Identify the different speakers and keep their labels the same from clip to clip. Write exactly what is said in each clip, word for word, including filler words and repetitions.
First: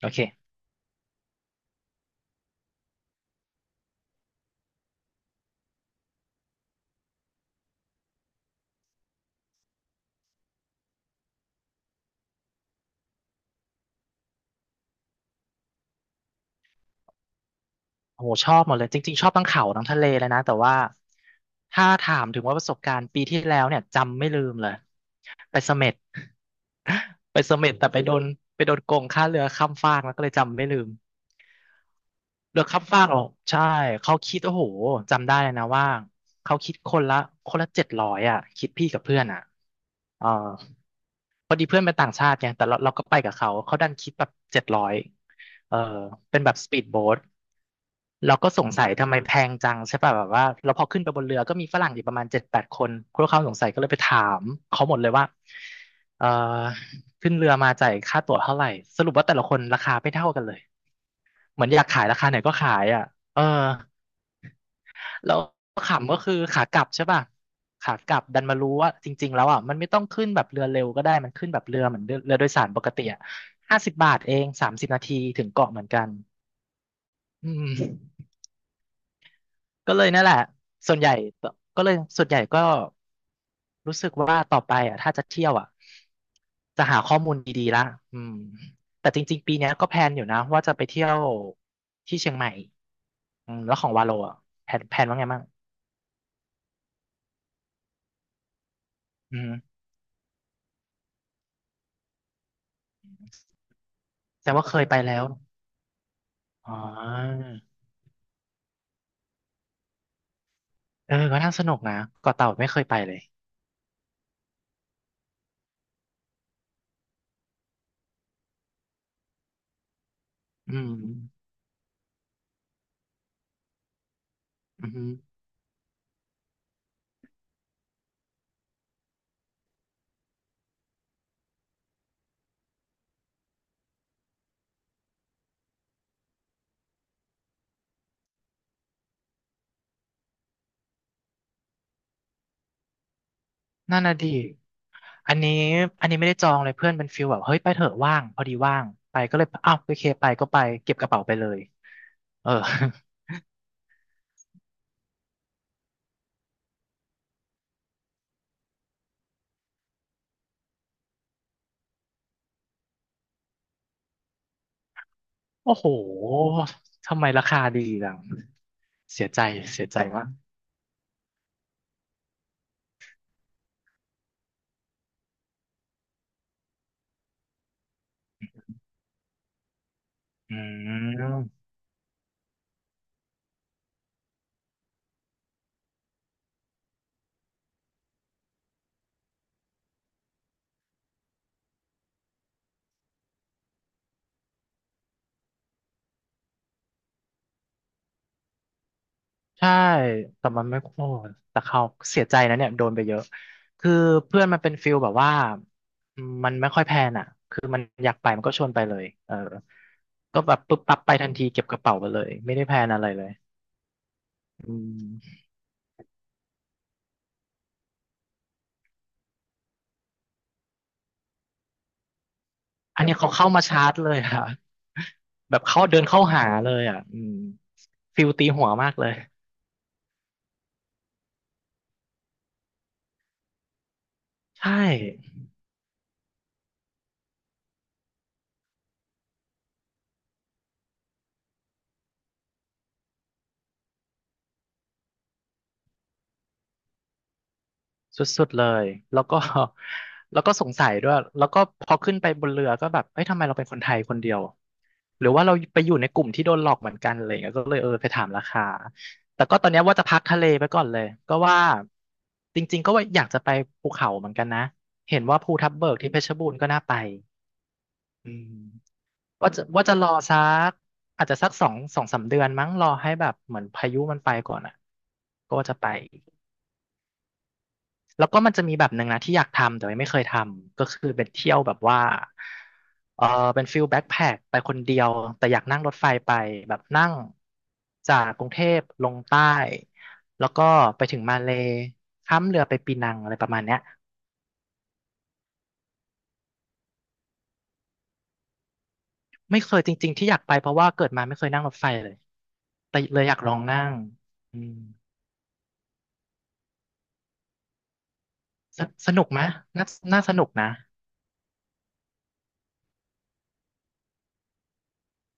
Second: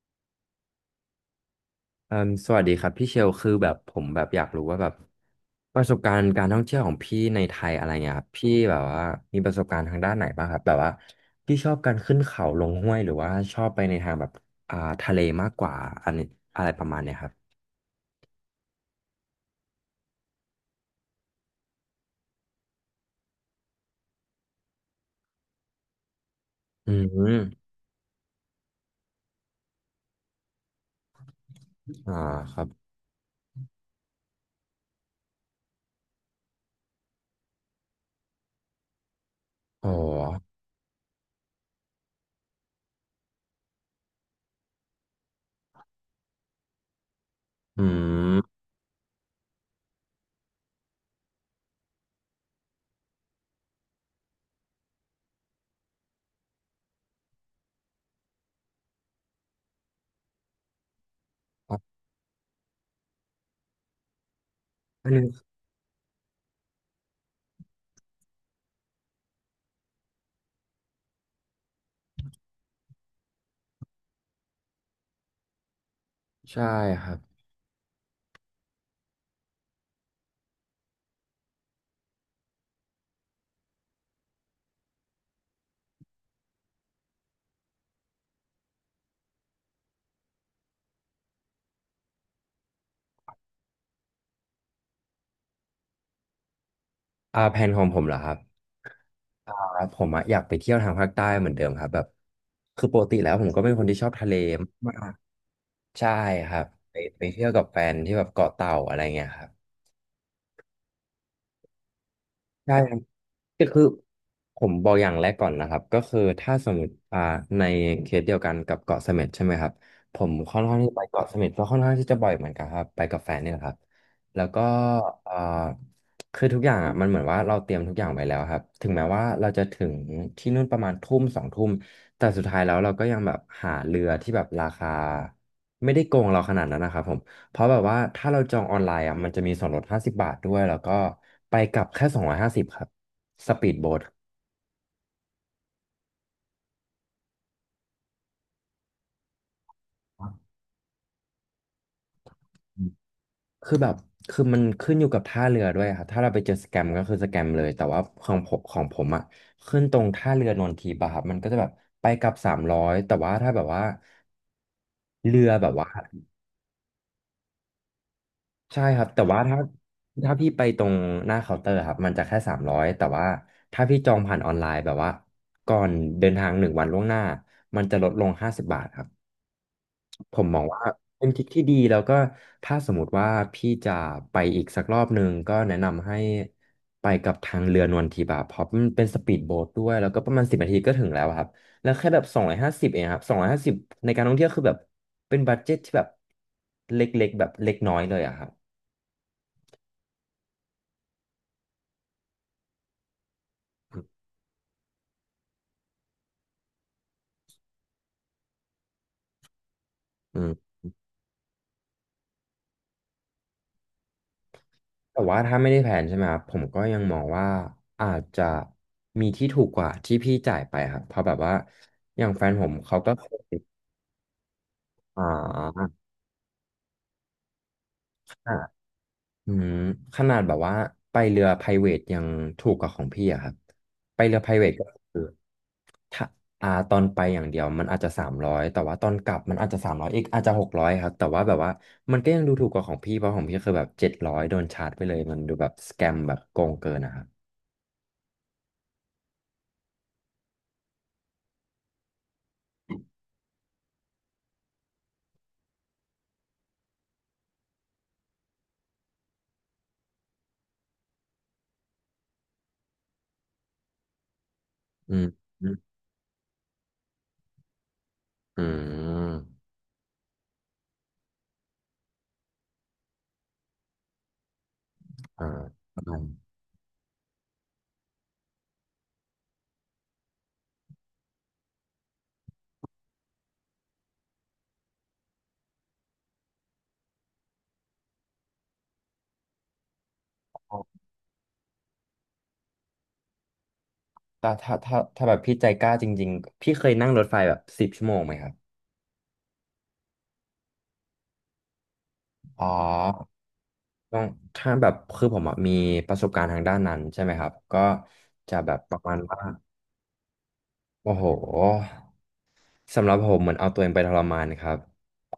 Speaker 1: โอเค
Speaker 2: เอ่มสวัสดีครับพี่เชลคือแบบผมแบบอยากรู้ว่าแบบประสบการณ์การท่องเที่ยวของพี่ในไทยอะไรเงี้ยครับพี่แบบว่ามีประสบการณ์ทางด้านไหนบ้างครับแบบว่าพี่ชอบการขึ้นเขาลงห้วยหรือว่าชอบไปในทางแบบอ่าทะเลมากกว่าอันนี้อะไรประมาณเนี้ยครับ
Speaker 1: โอ้โหชอบหมดเลยจริงๆชอบทั้งเขาทั้งทะเลเลยนะแต่ว่าถ้าถามถึงว่าประสบการณ์ปีที่แล้วเนี่ยจำไม่ลืมเลยไปเสม็ด
Speaker 2: อื
Speaker 1: ไป
Speaker 2: ม
Speaker 1: เสม็ดแต่ไปโดนไปโดนโกงค่าเรือข้ามฟากแล้วก็เลยจำไม่ลืม
Speaker 2: อ่าค
Speaker 1: เรื
Speaker 2: รั
Speaker 1: อก
Speaker 2: บ
Speaker 1: ข้ามฟากอหรอกใช่เขาคิดโอ้โหจำได้เลยนะว่าเขาคิดคนละคนละเจ็ดร้อยอ่ะคิดพี่กับเพื่อนอ่ะ
Speaker 2: อ๋อ
Speaker 1: เออพอดีเพื่อนเป็นต่างชาติไงแต่เราเราก็ไปกับเขาเขาดันคิดแบบเจ็ดร้อยเออเป็นแบบสปีดโบ๊ท
Speaker 2: อื
Speaker 1: เรา
Speaker 2: ม
Speaker 1: ก็สงสัยทำไมแพงจังใช่ป่ะแบบว่าเราพอขึ้นไปบนเรือก็มีฝรั่งอยู่ประมาณเจ็ดแปดคนพวกเขาสงสัยก็เลยไปถามเขาหมดเลยว่าเออขึ้นเรือมาจ่ายค่าตั๋วเท่าไหร่สรุปว่าแต่ละคนราคาไม่เท่ากันเลย เหมือน
Speaker 2: ครั
Speaker 1: อยาก
Speaker 2: บ
Speaker 1: ขายราคาไหนก็ขายอ่ะเออ
Speaker 2: อันนี้
Speaker 1: แล้วขำก็คือขากลับใช่ป่ะ ขากลับดันมารู้ว่าจริงๆแล้วอ่ะมันไม่ต้องขึ้นแบบเรือเร็วก็ได้มันขึ้นแบบเรือเหมือนเรือเรือโดยสารปกติอ่ะห้าสิบบาทเองสามสิบนาทีถึงเกาะเหมือนกัน
Speaker 2: ใช่ครับ
Speaker 1: อืม ก็เลยนั่นแหละส่วนใหญ่ก็เลยส่วนใหญ่ก็รู้สึกว่าต่อไปอ่ะถ้าจะเที่ยวอ่ะจะหาข้อมูลดีๆละอืมแต่จริงๆปีเนี้ยก็แพลนอยู่นะว่าจะไปเที่ยวที่เชียงใหม่อืมแล้วของวาโลอ่ะแพลนแพลนว่าไงบ้าง
Speaker 2: อ่าแผนของผมเหรอครับ
Speaker 1: อื
Speaker 2: อ่า
Speaker 1: ม
Speaker 2: ผมอะอยากไปเที่ยวทางภาคใต้เหมือนเดิมครับแบบคือปกติแล้วผมก็เป็นคนที่ชอบทะเล
Speaker 1: แสดงว่าเคยไปแล้ว
Speaker 2: ใช่ครับ
Speaker 1: อ๋อ
Speaker 2: ไปไปเที่ยวกับแฟนที่แบบเกาะเต่าอะไรเงี้ยครับ
Speaker 1: เออก็น่าสนุกนะเกาะเต่าไม่
Speaker 2: ใช่
Speaker 1: เคย
Speaker 2: ค
Speaker 1: ไป
Speaker 2: รับ
Speaker 1: เลย
Speaker 2: ก็คือผมบอกอย่างแรกก่อนนะครับก็คือถ้าสมมติอ่าในเคสเดียวกันกับเกาะเสม็ดใช่ไหมครับผมค่อน
Speaker 1: อื
Speaker 2: ข้าง
Speaker 1: ม
Speaker 2: ที่ไปเกาะเสม็ดก็ค่อนข้างที่จะบ่อยเหมือนกันครับไปกับแฟนเนี่ยแหละครับแล้วก็
Speaker 1: อื
Speaker 2: อ่า
Speaker 1: ม
Speaker 2: คือทุกอย่างอ่ะมันเหมือนว่าเราเตรียมทุกอย่างไว้แล้วครับถึงแม้ว่าเราจะถึงที่นู่นประมาณทุ่มสองทุ่มแต่สุดท้ายแล้วเราก็ยังแบบหาเรือที่แบบราคาไม่ได้โกงเราขนาดนั้นนะครับผม เพราะแบบว่าถ้าเราจองออนไลน์อ่ะมันจะมีส่วนลดห้าสิบบาทด้วยแล้วก็ไปกลับแค่สองร้อยห้าสิบครับสปีดโบ๊
Speaker 1: นั่
Speaker 2: ท
Speaker 1: นน่ะดิอันนี้อันนี้ไม่ได้จองเลยเพื่อนเป็นฟิลแบบเฮ้ยไปเถอะว่างพอดีว่างไปก็เลยอ้าวโอเคไปก็ไปเก็บกระเป๋าไปเลยเออ
Speaker 2: คือแบบคือมันขึ้นอยู่กับท่าเรือด้วยครับถ้าเราไปเจอสแกมก็คือสแกมเลยแต่ว่าของผมของผมอ่ะขึ้นตรงท่าเรือนนทีบะครับมันก็จะแบบไปกลับสามร้อยแต่ว่าถ้าแบบว่าเรือแบบ
Speaker 1: โอ้โห
Speaker 2: ว่า
Speaker 1: ทำไมราคาดีจัง
Speaker 2: ใช่ครับแต่
Speaker 1: เสีย
Speaker 2: ว่า
Speaker 1: ใจ
Speaker 2: ถ้า
Speaker 1: เสียใจมาก
Speaker 2: ถ้าพี่ไปตรงหน้าเคาน์เตอร์ครับมันจะแค่สามร้อยแต่ว่าถ้าพี่จองผ่านออนไลน์แบบว่าก่อนเดินทางหนึ่งวันล่วงหน้ามันจะลดลงห้าสิบบาทครับ ผม
Speaker 1: อื
Speaker 2: มองว่าเป็นทริค
Speaker 1: ม
Speaker 2: ที่ดีแล้วก็ถ้าสมมติว่าพี่จะไปอีกสักรอบหนึ่งก็แนะนำให้ไปกับทางเรือนวลทิพย์อะเพราะมันเป็นสปีดโบ๊ทด้วยแล้วก็ประมาณสิบนาทีก็ถึงแล้วอะครับแล้วแค่แบบสองร้อยห้าสิบเองครับสองร้อยห้าสิบในการท่องเที่ยวคือแบบเป็นบัดเจ็ตที่แบบเล็กๆแบบเล็กน้อยเลยอะครับ
Speaker 1: ใช่แต่มันไม่โอ้แต่เขาเสียใจนะเนี่ยโดนไปเยอะคือเพื่อนมันเป็นฟิลแบบว่ามันไม่ค่อยแพลนอ่ะคือมันอยากไปมันก็ชวนไปเลยเออ
Speaker 2: อื
Speaker 1: ก็แบบ
Speaker 2: ม
Speaker 1: ปุ๊บปั๊บไปทันทีเก็บกระเป๋าไปเลยไม่ได้แพลนอะไรเลยอื
Speaker 2: แต่ว่า
Speaker 1: ม
Speaker 2: ถ้าไม่ได้แผนใช่ไหมครับผมก็ยังมองว่าอาจจะมีที่ถูกกว่าที่พี่จ่ายไปครับเพราะแบบว่าอย่างแฟนผมเขา
Speaker 1: อัน
Speaker 2: ก็
Speaker 1: เนี้ย
Speaker 2: เค
Speaker 1: เขาเข้า
Speaker 2: ย
Speaker 1: มาชาร์จเลยค่ะ
Speaker 2: อ่
Speaker 1: แบบเขาเดิ
Speaker 2: า
Speaker 1: นเข้าหาเลยอ่ะอืมฟิลตีหัวมากเลย
Speaker 2: อืมขนาดแบบว่าไปเรือ private ยังถูกกว่าของพี่อะครับไปเรือ
Speaker 1: ใช่
Speaker 2: private ก็คือถ้าอ่าตอนไปอย่างเดียวมันอาจจะสามร้อยแต่ว่าตอนกลับมันอาจจะสามร้อยอีกอาจจะหกร้อยครับแต่ว่าแบบว่ามันก็ยังดูถูกกว่าของพี่เพราะของพี่คือแบบเจ็ดร้อยโดนชาร์จไปเลยมันดูแบบสแกมแบบโกงเกินนะครับ
Speaker 1: สุดๆเลยแล้วก็ แล้วก็สงสัยด้วยแล้วก็พอขึ้นไปบนเรือก็แบบเอ้ยทำไมเราเป็นคนไทยคนเดียวหรือว่าเราไปอยู่ในกลุ่มที่โดนหลอกเหมือนกันอะไรอย่างเงี้ยก็เลยเออไปถามราคาแต่ก็ตอนเนี้ยว่าจะพักทะเลไปก่อนเลยก็ว่าจริงๆก็ว่าอยากจะไปภูเขาเหมือนกันนะ
Speaker 2: อื
Speaker 1: เห็น
Speaker 2: ม
Speaker 1: ว่าภู
Speaker 2: อื
Speaker 1: ทับ
Speaker 2: ม
Speaker 1: เบิกที่เพชรบูรณ์ก็น่าไปอืม
Speaker 2: อื
Speaker 1: ว่าจะ
Speaker 2: ม
Speaker 1: ว่าจะรอสักอาจจะสักสองสองสามเดือนมั้งรอให้แบบเหมือนพายุมันไปก่อนอ่ะ
Speaker 2: อ่า
Speaker 1: ก็จะไป
Speaker 2: ประมาณ
Speaker 1: แล้วก็มันจะมีแบบหนึ่งนะที่อยากทำแต่ว่าไม่เคยทำก็คือเป็นเที่ยวแบบว่าเออเป็นฟิลแบ็คแพ็คไปคนเดียวแต่อยากนั่งรถไฟไปแบบนั่งจากกรุงเทพลงใต้แล้วก็ไปถึงมาเลย์ข้ามเรือไปปีนังอะไรประมาณเนี้ย
Speaker 2: แต่ถ้าถ้าถ้าแบบพี่ใจกล้าจริงๆพี่เคยนั่งรถไฟแบบสิบชั่วโมงไหมครับ
Speaker 1: ไม่เคยจริงๆที่อยากไปเพราะว่าเกิดมาไม่เคยนั่งรถไฟเลย
Speaker 2: อ๋อ
Speaker 1: แต่เลยอยากลองนั่ง
Speaker 2: ต้อง
Speaker 1: อื
Speaker 2: ถ้า
Speaker 1: ม
Speaker 2: แบบคือผมอะมีประสบการณ์ทางด้านนั้นใช่ไหมครับก็จะแบบ
Speaker 1: ส
Speaker 2: ประ
Speaker 1: ส
Speaker 2: มาณ
Speaker 1: นุกไห
Speaker 2: ว่า
Speaker 1: มน่าน่าสนุกนะ
Speaker 2: โอ้โห สำหรับผมเหมือนเอาตัวเองไปทรมานครับ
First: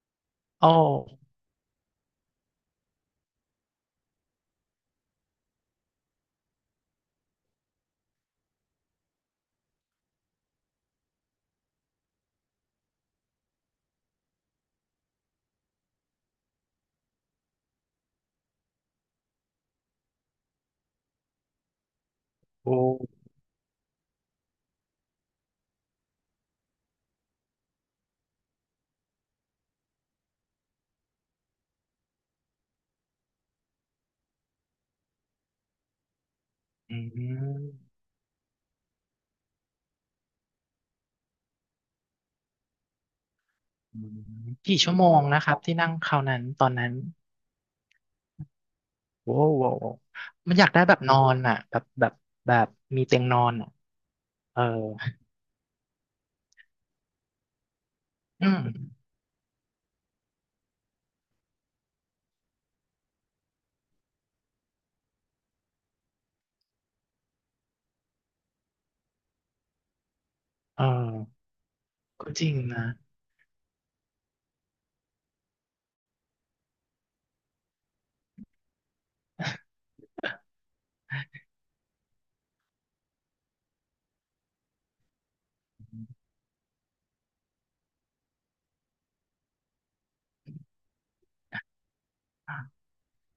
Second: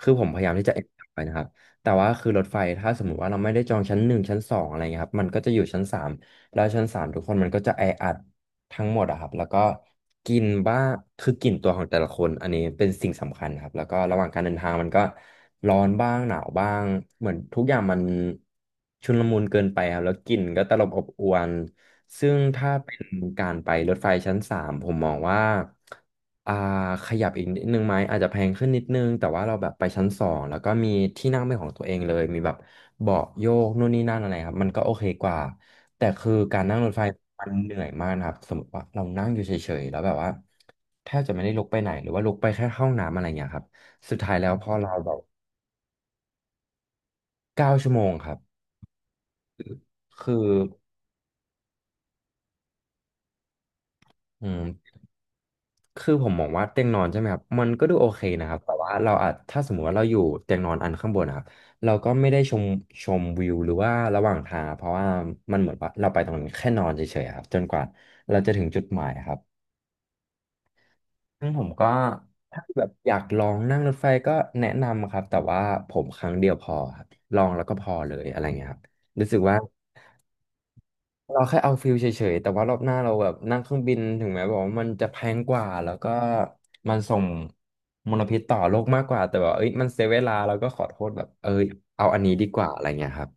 Speaker 2: คือผมพยายามที่
Speaker 1: โอ้
Speaker 2: จะเอ็นไปนะครับแต่ว่าคือรถไฟถ้าสมมุติว่าเราไม่ได้จองชั้นหนึ่งชั้นสองอะไรเงี้ยครับ มันก็จะอยู่ชั้นสามแล้วชั้นสามทุกคนมันก็จะแออัดทั้งหมดอะครับ แล้วก็กลิ่นบ้างคือกลิ่นตัวของแต่ละคนอันนี้เป็นสิ่งสำคัญครับ แล้วก็ระหว่างการเดินทางมันก็ร้อนบ้างหนาวบ้างเหมือนทุกอย่างมันชุลมุนเกินไปครับแล้วกลิ่นก็ตลบอบอวนซึ่ง
Speaker 1: โอ
Speaker 2: ถ้าเป็น
Speaker 1: ้
Speaker 2: การไปรถไฟชั้นสามผมมองว่า อ่าขยับอีกนิดนึงไหมอาจจะแพงขึ้นนิดนึงแต่ว่าเราแบบไปชั้นสองแล้วก็มีที่นั่งเป็นของตัวเองเลยมีแบบเบาะโยกนู่นนี่นั่นอะไรครับมันก็โอเคกว่าแต่คือการนั่งรถ
Speaker 1: อื
Speaker 2: ไฟมันเห
Speaker 1: ม
Speaker 2: นื่อยมากนะครับสมมติว่าเรานั่งอยู่เฉยๆแล้วแบบว่าแทบจะไม่ได้ลุกไปไหนหรือว่าลุกไปแค่เข้าห้องน้ำอะไรอย่างเงี้ยครับ
Speaker 1: อื
Speaker 2: สุ
Speaker 1: ม
Speaker 2: ดท้ายแล้วพอ
Speaker 1: กี่
Speaker 2: เรา
Speaker 1: ชั่วโม
Speaker 2: แบบ
Speaker 1: งนะครับที่นั่งคราวนั้นตอนนั้น
Speaker 2: เก้าชั่วโมงครับ
Speaker 1: โว้วโวว
Speaker 2: คือ
Speaker 1: มันอยากได้แบบนอนอ่ะแบบแบบแบบมีเตียงนอนอ่ะ
Speaker 2: อื
Speaker 1: เออ
Speaker 2: ม คือผมมองว่าเตียงนอนใช่ไหมครับมันก็ดูโอเค
Speaker 1: อื
Speaker 2: นะครั
Speaker 1: ม
Speaker 2: บแต่ว่าเราอาจถ้าสมมติว่าเราอยู่เตียงนอนอันข้างบนนะครับเราก็ไม่ได้ชมชมวิวหรือว่าระหว่างทางเพราะว่ามันเหมือนว่าเราไปตรงนั้นแค่นอนเฉยๆครับจนกว่าเราจะถึงจุดหมายครับ
Speaker 1: เออ
Speaker 2: ซึ่งผมก็
Speaker 1: ก็จริง
Speaker 2: ถ้าแบ
Speaker 1: นะ
Speaker 2: บอยากลองนั่งรถไฟก็แนะนำครับแต่ว่าผมครั้งเดียวพอครับลองแล้วก็พอเลยอะไรเงี้ยครับรู้สึกว่า เราแค่เอาฟิลเฉยๆ แต่ว่ารอบหน้าเราแบบนั่งเครื่องบินถึงแม้บอกว่ามันจะแพงกว่าแล้วก็มันส่งมลพิษต่อโลกมากกว่าแต่แบบเอ้ยมันเสียเวลาเราก็ขอโทษแบบเอ้ยเอาอันนี้ดีกว่าอะไรเงี้ยครับ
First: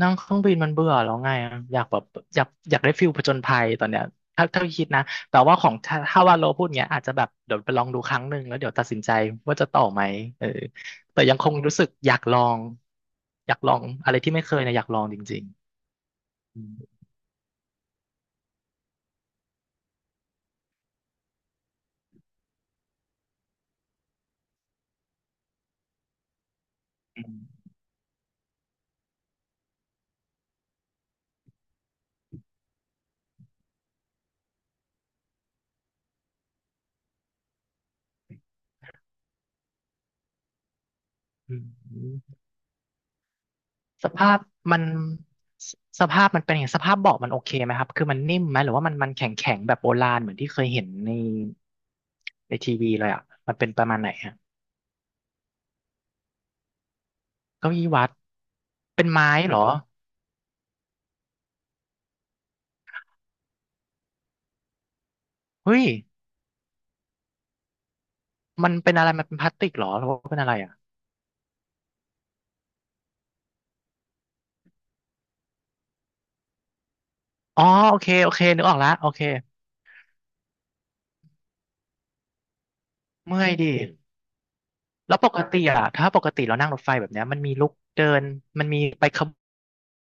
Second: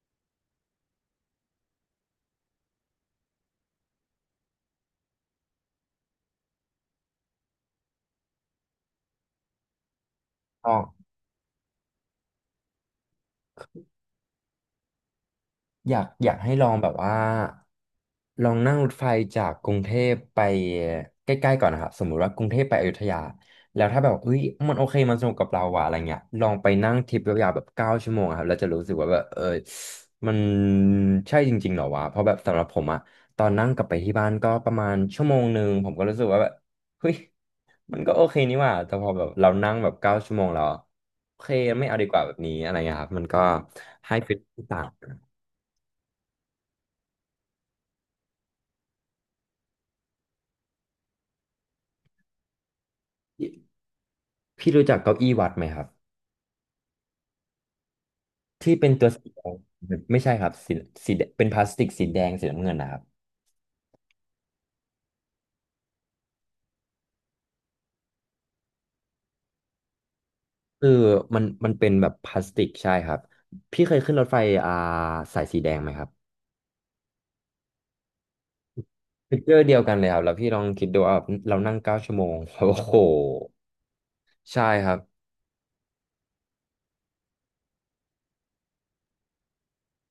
Speaker 1: นั่งเครื่องบินมันเบื่อแล้วไงอะอยากแบบอยากอยากได้ฟิลผจญภัยตอนเนี้ยถ้าถ้าคิดนะแต่ว่าของถ้าถ้าว่าโลพูดเงี้ยอาจจะแบบเดี๋ยวไปลองดูครั้งหนึ่งแล้วเดี๋ยวตัดสินใจว่าจะต่อไหมเออแต่ยังคงรู้สึกอยากลองอยากลองอะไรที่ไม่เคยนะอยากลองจริง
Speaker 2: อยากอยากให้
Speaker 1: ๆอื
Speaker 2: ลองแบบ
Speaker 1: ม
Speaker 2: ว่าลองนั่งรถไฟจากกรุงเทพไปใกล้ๆก่อนนะครับสมมุติว่ากรุงเทพไปอยุธยาแล้วถ้าแบบเฮ้ยมันโอเคมันสนุกกับเราว่ะอะไรเงี้ยลองไปนั่งทริป
Speaker 1: อื
Speaker 2: ยาวๆแบ
Speaker 1: ม
Speaker 2: บเก้าชั่วโมงอะครับแล้วจะรู้สึกว่าแบบเออมันใช่จริงๆเหรอวะเพราะแบบสำหรับผมอะตอนนั่งกลับไปที่บ้านก็ประมาณชั่วโมงหนึ่งผมก็รู้สึกว่าแบบเฮ้ยมันก็โอเคนี่หว่าแต่พอแบบเรานั่งแบบเก้าชั่วโมงแล้วโอเค
Speaker 1: อื
Speaker 2: ไม่เอาดีกว่าแบบ
Speaker 1: ม
Speaker 2: นี้อะไรเงี้ยครับมันก็
Speaker 1: ส
Speaker 2: ให้ฟี
Speaker 1: ภา
Speaker 2: ล
Speaker 1: พมั
Speaker 2: ต่า
Speaker 1: น
Speaker 2: ง
Speaker 1: สสภาพมันเป็นยังไงสภาพเบาะมันโอเคไหมครับคือมันนิ่มไหมหรือว่ามันมันแข็งแข็งแบบโบราณเหมือนที่เคยเห็นในในทีวีเลยอ่ะมันเป็นประมาณไหนฮะ
Speaker 2: พี่รู้จักเก้าอี้วัดไหมครับ
Speaker 1: เก้าอี้วัด
Speaker 2: ที่เป็น
Speaker 1: เป็
Speaker 2: ตั
Speaker 1: น
Speaker 2: ว
Speaker 1: ไม้
Speaker 2: สีแด
Speaker 1: เหรอ
Speaker 2: งไม่ใช่ครับสีสีแดงเป็นพลาสติกสีแดงสีน้ำเงินนะครับ
Speaker 1: เฮ้ยมันเป็นอะไรมันเป็นพลาสติกเหรอหรือว่าเป็นอะไรอ่ะ
Speaker 2: คือมันมันเป็นแบบพลาสติกใช่ครับพี่เคยขึ้นรถไฟอ่าสายสีแดงไหมครับ
Speaker 1: อ๋อโอเคโอเคนึกออกละโอเค
Speaker 2: ฟีเจอร์เดียวกันเลยครับแล้วพี่ลองคิดดูว่าเรานั่งเก้าชั่วโมง โอ้โห
Speaker 1: เมื่อยดิ
Speaker 2: ใช่ครับ
Speaker 1: แล้วปกติอ่ะถ้าปกติเรานั่งรถไฟแบบเนี้ยมันมีลุกเดินมันมีไปขบว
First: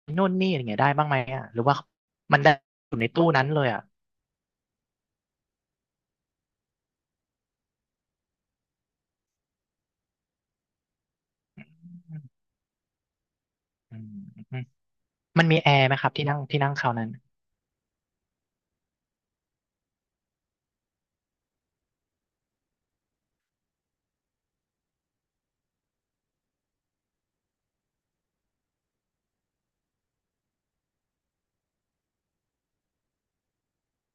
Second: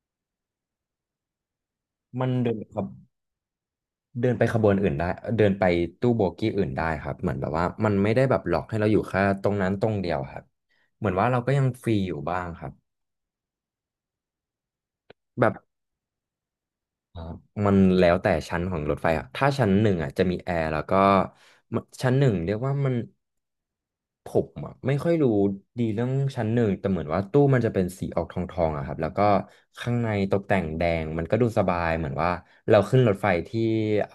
Speaker 1: นนู่นนี่อะไรเงี้ยได้บ้างไหมอ่ะหรือว่า
Speaker 2: มัน
Speaker 1: มันได้
Speaker 2: เดินครับ
Speaker 1: อยู่ในตู้นั้นเลยอ่ะ
Speaker 2: เดินไปขบวนอื่นได้เดินไปตู้โบกี้อื่นได้ครับเหมือนแบบว่ามันไม่ได้แบบหลอกให้เราอยู่แค่ตรงนั้นตรงเดียวครับเหมือนว่าเราก็ยังฟรีอยู่บ้างครับ
Speaker 1: อืมอืมมั
Speaker 2: แบ
Speaker 1: น
Speaker 2: บ
Speaker 1: มีแอร์ไหมครับที่นั่งที่นั่งคราวนั้น
Speaker 2: อ่ามันแล้วแต่ชั้นของรถไฟอ่ะถ้าชั้นหนึ่งอ่ะจะมีแอร์แล้วก็มันชั้นหนึ่งเรียกว่ามันผมอ่ะไม่ค่อยรู้ดีเรื่องชั้นหนึ่งแต่เหมือนว่าตู้มันจะเป็นสีออกทองทองอะครับแล้วก็ข้างในตกแต่งแดงมันก็ดูสบายเหมือนว่าเราขึ้นรถไฟที่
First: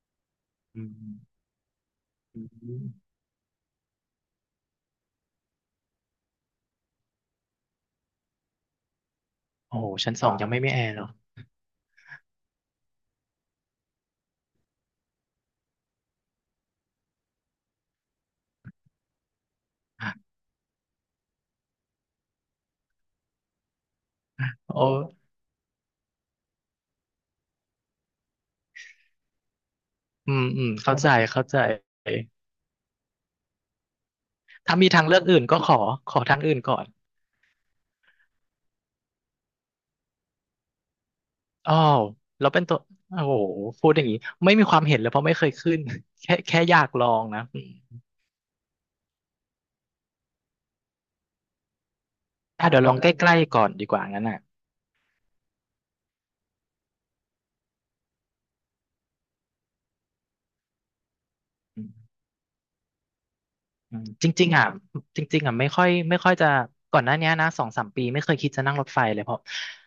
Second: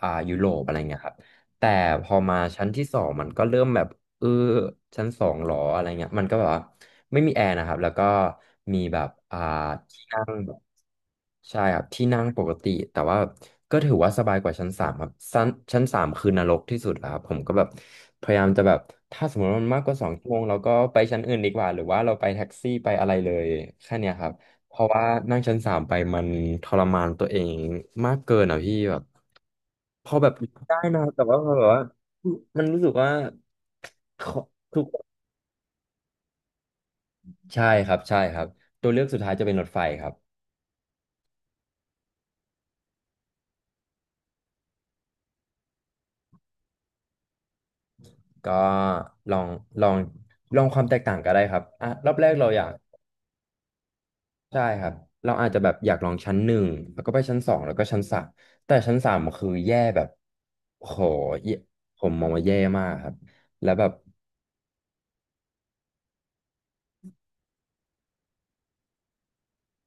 Speaker 2: อ่ายุโรปอะไร
Speaker 1: อื
Speaker 2: เงี้ยครับ
Speaker 1: ม
Speaker 2: แต่พอมา
Speaker 1: อื
Speaker 2: ชั้น
Speaker 1: ม
Speaker 2: ที่สองมันก็เริ่มแบบเออชั้นสองหรออะไรเงี้ยมันก็แบบว่าไม่มีแอร์นะครับแล้วก็มีแบบอ่า
Speaker 1: โอ้โห
Speaker 2: ที่
Speaker 1: ชั้น
Speaker 2: นั่
Speaker 1: สอ
Speaker 2: ง
Speaker 1: งยังไม่มีแอร์เหรอ
Speaker 2: ใช่ครับที่นั่งปกติแต่ว่าก็ถือว่าสบายกว่าชั้นสามครับชั้นชั้นสามคือนรกที่สุดแล้วครับผมก็แบบพยายามจะแบบถ้าสมมติว่ามันมากกว่าสองชั่วโมงเราก็ไปชั้นอื่นดีกว่าหรือว่าเราไปแท็กซี่ไปอะไรเลยแค่เนี้ยครับ
Speaker 1: โอ
Speaker 2: เพราะว่า
Speaker 1: ้
Speaker 2: นั่งชั้นสามไปมันทรมานตัวเองมากเกินอ่ะพี่แบบพอแบ
Speaker 1: อื
Speaker 2: บ
Speaker 1: มอืม
Speaker 2: ได้
Speaker 1: เข้า
Speaker 2: นะ
Speaker 1: ใจ
Speaker 2: แต่ว่า
Speaker 1: เข้า
Speaker 2: พอ
Speaker 1: ใจ
Speaker 2: แบบว่ามันรู้สึกว่าขอ
Speaker 1: ถ้า
Speaker 2: ทุก
Speaker 1: มีทางเลือกอื่นก็ขอขอทางอื่นก่อน
Speaker 2: ใช่ครับใช่ครับตัวเลือกสุดท้ายจะเป็นรถไฟครับ
Speaker 1: อ้าวแล้วเป็นตัว โอ้โหพูดอย่างนี้ ไม่มีความเห็นเลยเพราะไม่เคยขึ้น แค่แค่อยากลองนะอม
Speaker 2: ก็ลองลองลองความแตกต่างก็ได้ครับอ่ะรอบแรกเราอยา
Speaker 1: อ่ะ
Speaker 2: ก
Speaker 1: เดี๋ยวลองใกล้ๆก่อนดีกว่างั้นอ่ะ
Speaker 2: ใช่ครับเราอาจจะแบบอยากลองชั้นหนึ่งแล้วก็ไปชั้นสองแล้วก็ชั้นสามแต่ชั้นสามคือแย่แบบโหแย่ผมมองว่าแย่มากครับแล้วแบบ
Speaker 1: อืมจริงๆอ่ะจริงๆอ่ะไม่ค่อยไม่ค่อยจะก่อนหน้าเนี้ยนะสองสามปีไม่เคยคิดจะนั่งรถไฟเลยเพราะ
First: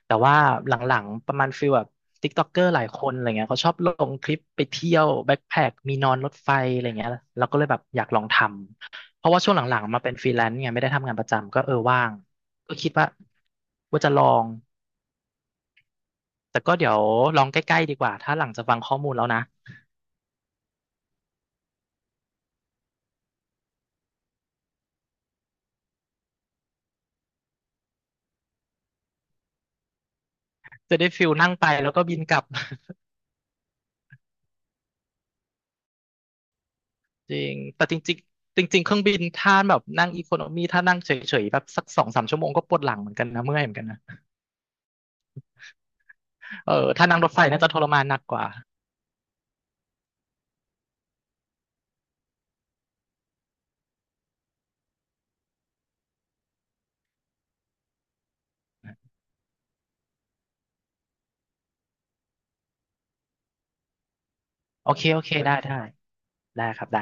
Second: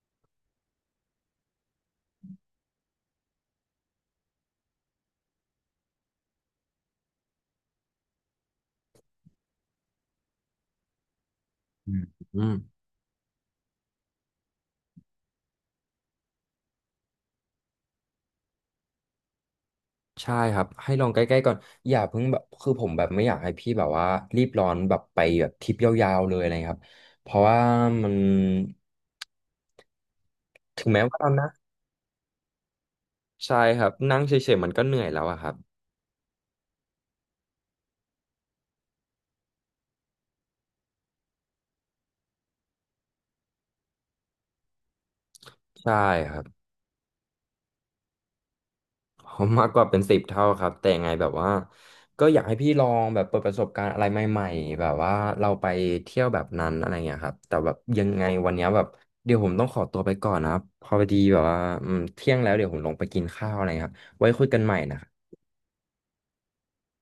Speaker 1: แต่ว่าหลังๆประมาณฟิลแบบติ๊กต็อกเกอร์หลายคนอะไรเงี้ยเขาชอบลงคลิปไปเที่ยวแบ็คแพ็คมีนอนรถไฟอะไรเงี้ยเราก็เลยแบบอยากลองทำเพราะว่าช่วงหลังๆมาเป็นฟรีแลนซ์ไงไม่ได้ทำงานประจำก็เออ
Speaker 2: อืม
Speaker 1: ว่าง
Speaker 2: อืม
Speaker 1: ก็คิดว่าว่าจะลองแต่ก็เดี๋ยวลองใกล้ๆดีกว่าถ้าหลังจากฟังข้อมูลแล้วนะ
Speaker 2: ใช่ครับให้ลองใกล้ๆก่อนอย่าเพิ่งแบบคือผมแบบไม่อยากให้พี่แบบว่ารีบร้อนแบบไปแบบทริปยาวๆเลยอะไรครับเพราะว่ามันถึง
Speaker 1: จะ
Speaker 2: แม้
Speaker 1: ได้
Speaker 2: ว่า
Speaker 1: ฟิ
Speaker 2: เรา
Speaker 1: ล
Speaker 2: นะ
Speaker 1: นั่งไปแล้วก็บินกลับ
Speaker 2: ใช่ครับนั่งเฉยๆมันก็เหนื่อยแล้วอะครับ
Speaker 1: จริง แต่จริงๆจริงๆเครื่องบินถ้าแบบนั่งอีโคโนมีถ้านั่งเฉยๆแบบสักสองสามชั่วโมงก็ปวดหลังเหมือนกันนะเมื่อยเหมือนกันนะ
Speaker 2: ใช่ครับ
Speaker 1: เออถ้านั่งรถไฟน่าจะทรมานหนักกว่า
Speaker 2: ผมมากกว่าเป็นสิบเท่าครับแต่ยังไงแบบว่าก็อยากให้พี่ลองแบบเปิดประสบการณ์อะไรใหม่ๆแบบว่าเราไปเที่ยวแบบนั้นอะไรเงี้ยครับแต่แบบยังไงวันเนี้ยแบบเดี๋ยวผมต้องขอตัวไปก่อนนะครับพอดีแบบว่าอืมเที่ยงแล้วเดี๋ยวผมลงไปกินข้าวอะไรครับไว้คุยกันใหม่
Speaker 1: โอ
Speaker 2: นะค
Speaker 1: เค
Speaker 2: รั
Speaker 1: โอ
Speaker 2: บ
Speaker 1: เคได้ได้ได้ครับได้